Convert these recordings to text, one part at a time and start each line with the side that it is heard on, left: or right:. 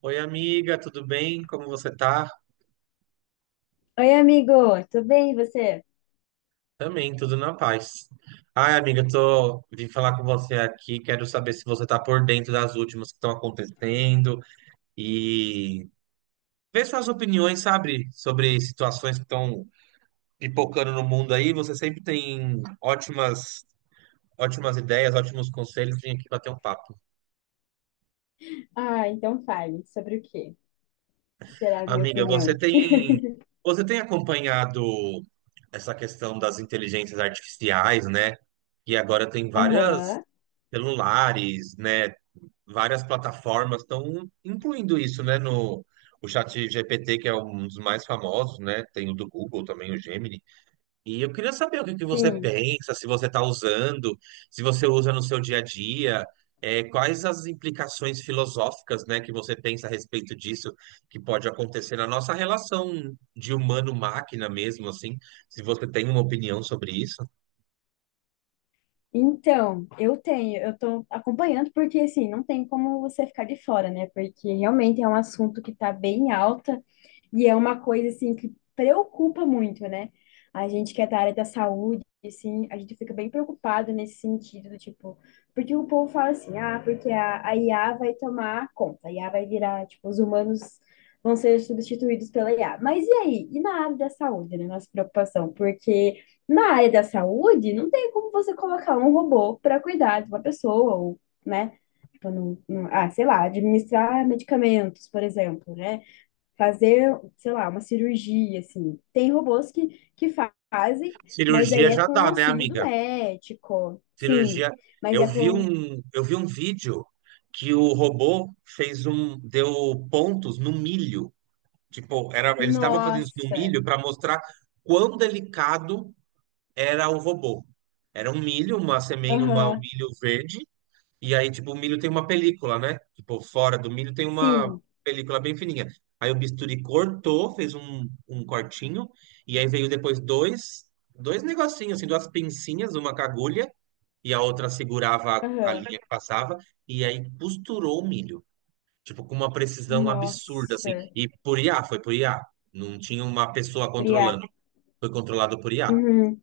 right: Oi, amiga, tudo bem? Como você tá?
left: Oi, amigo, tudo bem e você?
right: Também, tudo na paz. Ai, amiga, tô vim falar com você aqui, quero saber se você tá por dentro das últimas que estão acontecendo e ver suas opiniões, sabe, sobre situações que estão pipocando no mundo aí. Você sempre tem ótimas ideias, ótimos conselhos, vim aqui bater um papo.
left: Ah, então fale sobre o quê? Será a minha
right: Amiga, você
left: opinião?
right: tem você tem acompanhado essa questão das inteligências artificiais, né? E agora tem várias
left: Aham,
right: celulares, né? Várias plataformas estão incluindo isso, né? No o chat GPT, que é um dos mais famosos, né? Tem o do Google também, o Gemini. E eu queria saber o que que você
left: sim.
right: pensa, se você está usando, se você usa no seu dia a dia, quais as implicações filosóficas, né, que você pensa a respeito disso, que pode acontecer na nossa relação de humano-máquina mesmo, assim, se você tem uma opinião sobre isso.
left: Então, eu tô acompanhando porque assim, não tem como você ficar de fora, né? Porque realmente é um assunto que tá bem alta. E é uma coisa, assim, que preocupa muito, né? A gente que é da área da saúde, assim, a gente fica bem preocupado nesse sentido, do tipo, porque o povo fala assim, ah, porque a IA vai tomar conta, a IA vai virar, tipo, os humanos vão ser substituídos pela IA. Mas e aí? E na área da saúde, né? Nossa preocupação, porque na área da saúde não tem como você colocar um robô para cuidar de uma pessoa, ou, né? Tipo, ah, sei lá, administrar medicamentos, por exemplo, né? Fazer, sei lá, uma cirurgia, assim. Tem robôs que, que fazem, mas
right: Cirurgia
left: aí é
right: já
left: com o
right: dá, né,
left: auxílio do
right: amiga?
left: médico. Sim,
right: Cirurgia.
left: mas
right: Eu
left: é
right: vi
left: com.
right: um, eu vi um vídeo que o robô fez um, deu pontos no milho. Tipo, era, eles estavam fazendo isso no
left: Nossa!
right: milho para mostrar quão delicado era o robô. Era um milho, uma semente, uma, um
left: Aham,
right: milho verde, e aí, tipo, o milho tem uma película, né? Tipo, fora do milho tem uma
left: sim,
right: película bem fininha. Aí o bisturi cortou, fez um, um cortinho, e aí veio depois dois, dois negocinhos, assim, duas pincinhas, uma com agulha, e a outra segurava a
left: aham.
right: linha que passava, e aí costurou o milho. Tipo, com uma precisão absurda, assim.
left: Nossa,
right: E por IA, foi por IA. Não tinha uma pessoa
left: Priá.
right: controlando. Foi controlado por IA.
left: Uhum.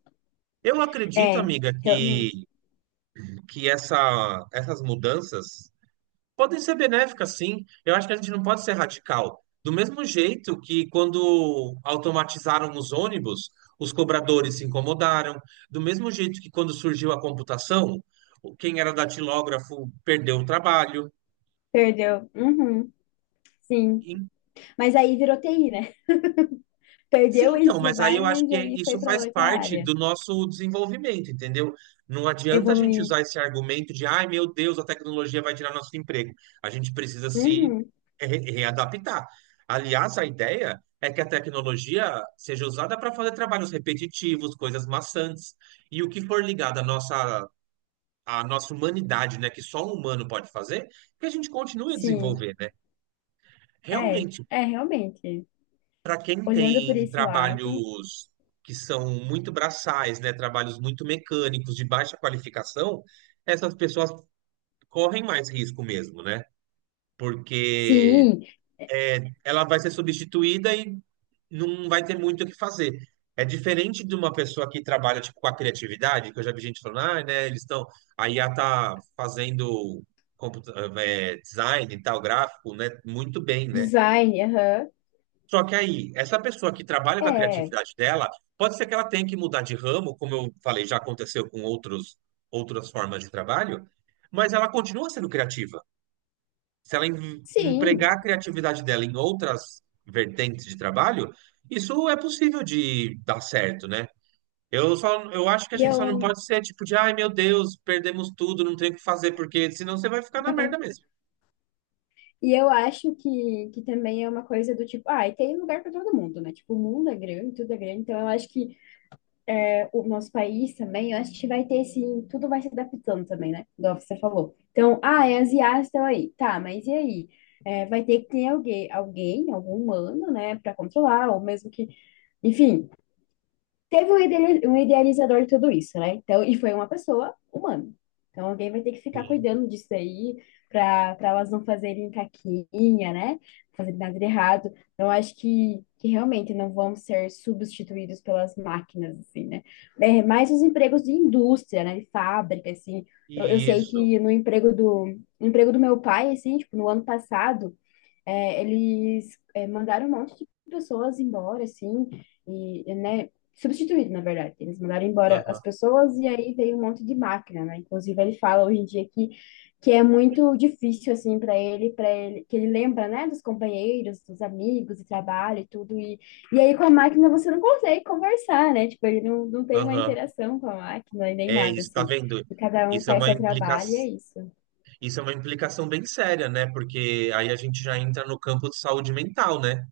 right: Eu acredito,
left: É,
right: amiga,
left: realmente.
right: que essa, essas mudanças podem ser benéficas, sim. Eu acho que a gente não pode ser radical. Do mesmo jeito que quando automatizaram os ônibus, os cobradores se incomodaram. Do mesmo jeito que quando surgiu a computação, quem era datilógrafo perdeu o trabalho.
left: Perdeu. Uhum. Sim. Mas aí virou TI, né?
right: Sim,
left: Perdeu
right: então,
left: esse
right: mas aí eu
left: trabalho,
right: acho
left: mas
right: que
left: aí foi
right: isso
left: para
right: faz
left: outra
right: parte
left: área,
right: do nosso desenvolvimento, entendeu? Não adianta a gente
left: evoluindo.
right: usar esse argumento de, ai, meu Deus, a tecnologia vai tirar nosso emprego. A gente precisa se
left: Uhum.
right: readaptar. Aliás, a ideia é que a tecnologia seja usada para fazer trabalhos repetitivos, coisas maçantes, e o que for ligado à nossa humanidade, né, que só um humano pode fazer, que a gente continue a
left: Sim.
right: desenvolver, né?
left: É,
right: Realmente.
left: é realmente.
right: Para quem
left: Olhando por
right: tem
left: esse lado,
right: trabalhos que são muito braçais, né, trabalhos muito mecânicos, de baixa qualificação, essas pessoas correm mais risco mesmo, né? Porque
left: sim,
right: ela vai ser substituída e não vai ter muito o que fazer. É diferente de uma pessoa que trabalha tipo, com a criatividade, que eu já vi gente falando, ah, né, eles estão. A IA tá fazendo computa- design e tal, gráfico, né? Muito bem, né?
left: design, aham.
right: Só que aí, essa pessoa que trabalha com a
left: É,
right: criatividade dela, pode ser que ela tenha que mudar de ramo, como eu falei, já aconteceu com outros, outras formas de trabalho, mas ela continua sendo criativa. Se ela
left: sim.
right: empregar a criatividade dela em outras vertentes de trabalho, isso é possível de dar certo, né? Eu acho que a
left: E
right: gente só não
left: eu,
right: pode ser tipo de, ai meu Deus, perdemos tudo, não tem o que fazer, porque senão você vai ficar na merda mesmo.
left: e eu acho que também é uma coisa do tipo, ah, e tem lugar para todo mundo, né? Tipo, o mundo é grande, tudo é grande. Então, eu acho que é, o nosso país também, eu acho que vai ter sim, tudo vai se adaptando também, né? Igual você falou. Então, ah, é asiático estão aí. Tá, mas e aí? É, vai ter que ter alguém, alguém, algum humano, né, para controlar, ou mesmo que, enfim. Teve um um idealizador de tudo isso, né? Então, e foi uma pessoa humana. Então, alguém vai ter que ficar
right: Sim.
left: cuidando disso aí para elas não fazerem caquinha, né? Não fazerem nada de errado. Então, acho que realmente não vão ser substituídos pelas máquinas, assim, né? É, mais os empregos de indústria, né? De fábrica, assim. Eu sei
right: Isso.
left: que no emprego do meu pai, assim, tipo, no ano passado, é, eles mandaram um monte de pessoas embora, assim, e, né, substituído, na verdade. Eles mandaram embora as
right: Aham,
left: pessoas e aí veio um monte de máquina, né? Inclusive, ele fala hoje em dia que é muito difícil, assim, para ele, que ele lembra, né, dos companheiros, dos amigos, do trabalho e tudo. E aí, com a máquina, você não consegue conversar, né? Tipo, ele não tem uma
right: aham.
left: interação com a máquina e nem
right: É
left: nada,
right: isso, tá
left: assim.
right: vendo?
left: E cada um
right: Isso é
left: faz
right: uma
left: seu
right: implica...
left: trabalho e é isso.
right: isso é uma implicação bem séria, né? Porque aí a gente já entra no campo de saúde mental, né?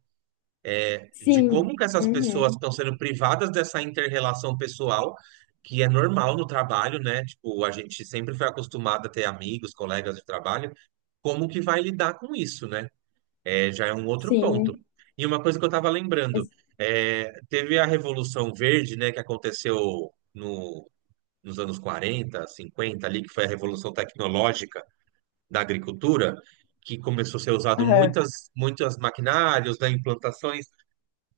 right: De
left: Sim,
right: como que essas pessoas
left: uhum,
right: estão sendo privadas dessa inter-relação pessoal, que é normal no trabalho, né? Tipo, a gente sempre foi acostumado a ter amigos, colegas de trabalho. Como que vai lidar com isso, né? É, já é um outro ponto.
left: sim.
right: E uma coisa que eu estava lembrando, teve a Revolução Verde, né, que aconteceu no nos anos 40, 50 ali, que foi a revolução tecnológica da agricultura, que começou a ser usado muitas, muitas maquinários, né, implantações,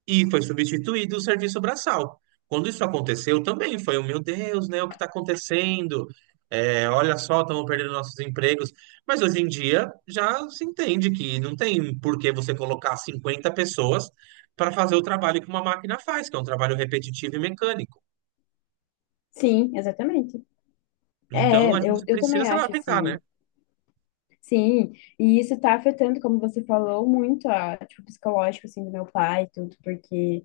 right: e foi substituído o serviço braçal. Quando isso aconteceu, também foi, o meu Deus, né, o que está acontecendo? É, olha só, estamos perdendo nossos empregos. Mas hoje em dia já se entende que não tem por que você colocar 50 pessoas para fazer o trabalho que uma máquina faz, que é um trabalho repetitivo e mecânico.
left: Sim, exatamente.
right: Então
left: É,
right: a
left: eu,
right: gente
left: eu
right: precisa
left: também
right: se
left: acho
right: adaptar, né?
left: assim. Sim, e isso tá afetando, como você falou, muito a, tipo, psicológico, assim, do meu pai e tudo, porque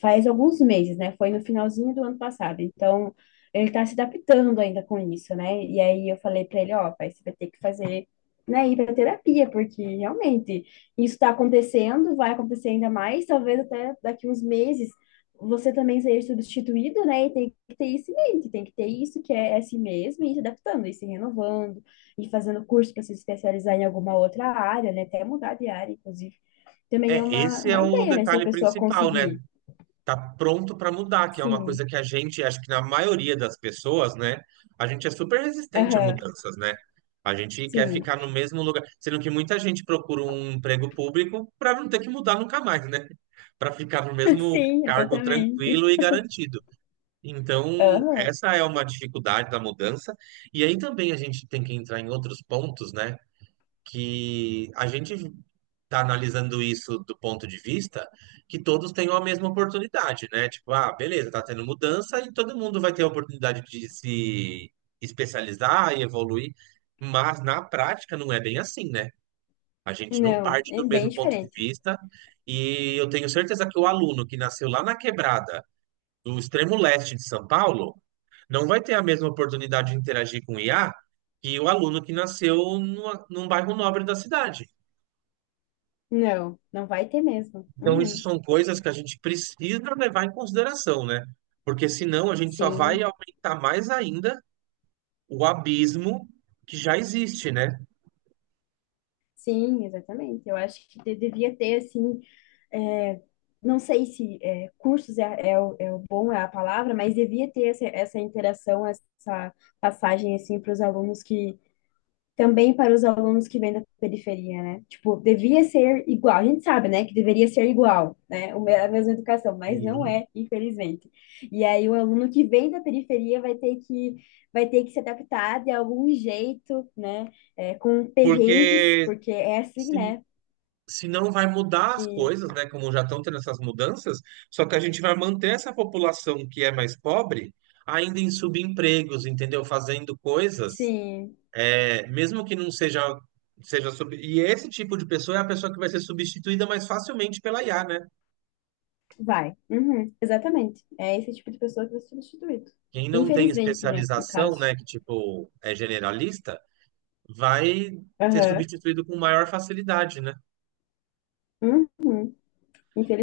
left: faz alguns meses, né? Foi no finalzinho do ano passado. Então, ele tá se adaptando ainda com isso, né? E aí eu falei pra ele, ó, pai, você vai ter que fazer, né, ir pra terapia, porque realmente isso tá acontecendo, vai acontecer ainda mais, talvez até daqui uns meses você também seja substituído, né? E tem que ter isso em mente, tem que ter isso que é assim mesmo, e se adaptando, e se renovando, e fazendo curso para se especializar em alguma outra área, né? Até mudar de área, inclusive. Também é
right: É, esse é
left: uma
right: o
left: ideia, né? Se a
right: detalhe
left: pessoa
right: principal, né?
left: conseguir.
right: Tá pronto para mudar, que é uma
left: Sim,
right: coisa que a gente, acho que na maioria das pessoas, né? A gente é super resistente a
left: aham,
right: mudanças, né? A gente quer
left: sim,
right: ficar no mesmo lugar, sendo que muita gente procura um emprego público para não ter que mudar nunca mais, né? Para ficar no mesmo
left: sim,
right: cargo
left: exatamente.
right: tranquilo e garantido. Então,
left: Aham,
right: essa é uma dificuldade da mudança. E aí também a gente tem que entrar em outros pontos, né? Que a gente está analisando isso do ponto de vista que todos tenham a mesma oportunidade, né? Tipo, ah, beleza, tá tendo mudança e todo mundo vai ter a oportunidade de se especializar e evoluir, mas na prática não é bem assim, né? A gente não
left: não,
right: parte
left: é
right: do
left: bem
right: mesmo ponto de
left: diferente.
right: vista e eu tenho certeza que o aluno que nasceu lá na quebrada do extremo leste de São Paulo não vai ter a mesma oportunidade de interagir com o IA que o aluno que nasceu num bairro nobre da cidade.
left: Não, não vai ter mesmo.
right: Então, isso
left: Uhum.
right: são coisas que a gente precisa levar em consideração, né? Porque senão a gente só vai
left: Sim,
right: aumentar mais ainda o abismo que já existe, né?
left: sim, exatamente. Eu acho que devia ter, assim, é, não sei se é, cursos é, é, o, é o bom, é a palavra, mas devia ter essa, essa interação, essa passagem, assim, para os alunos que também para os alunos que vêm da periferia, né? Tipo, devia ser igual. A gente sabe, né, que deveria ser igual, né? A mesma educação, mas não
right: Sim.
left: é, infelizmente. E aí o aluno que vem da periferia vai ter que se adaptar de algum jeito, né? É, com perrengues,
right: Porque
left: porque é assim,
right: se,
left: né?
right: se não vai mudar as
left: E
right: coisas, né? Como já estão tendo essas mudanças, só que a gente vai manter essa população que é mais pobre ainda em subempregos, entendeu? Fazendo coisas,
left: sim,
right: mesmo que não seja, e esse tipo de pessoa é a pessoa que vai ser substituída mais facilmente pela IA, né?
left: vai. Uhum, exatamente. É esse tipo de pessoa que vai ser substituído.
right: Quem não tem
left: Infelizmente, né, no
right: especialização,
left: caso.
right: né, que tipo é generalista, vai ser
left: Aham.
right: substituído com maior facilidade, né?
left: Uhum,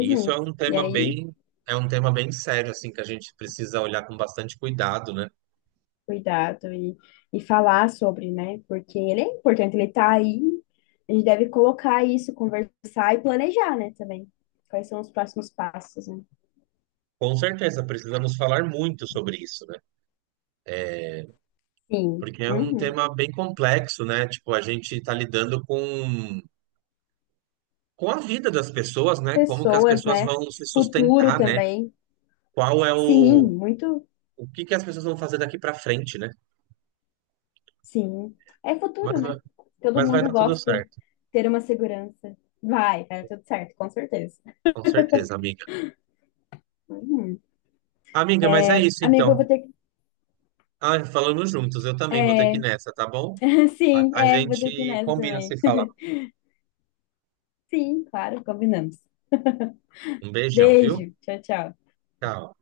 right: E isso
left: E aí
right: é um tema bem sério, assim, que a gente precisa olhar com bastante cuidado, né?
left: cuidado e falar sobre, né? Porque ele é importante, ele tá aí, a gente deve colocar isso, conversar e planejar, né, também. Quais são os próximos passos, né?
right: Com certeza, precisamos falar muito sobre isso, né?
left: Sim.
right: Porque é um
left: Uhum.
right: tema bem complexo, né? Tipo, a gente está lidando com a vida das pessoas, né? Como que as
left: Pessoas,
right: pessoas
left: né?
right: vão se
left: Futuro
right: sustentar, né?
left: também.
right: Qual é
left: Sim,
right: o,
left: muito,
right: o que que as pessoas vão fazer daqui para frente, né?
left: sim. É
right: Mas,
left: futuro, né? Todo
right: mas vai
left: mundo
right: dar tudo
left: gosta de
right: certo.
left: ter uma segurança. Vai, vai dar tudo certo, com certeza.
right: Com certeza, amiga.
left: Uhum.
right: Amiga, mas é isso
left: Amigo, eu
right: então.
left: vou ter
right: Ah, falando juntos, eu também vou ter que ir nessa, tá
left: que...
right: bom? A,
left: Sim,
right: a
left: é, vou ter que ir
right: gente
left: nessa
right: combina
left: também.
right: se falar.
left: Sim, claro, combinamos.
right: Um beijão, viu?
left: Beijo, tchau, tchau.
right: Tchau.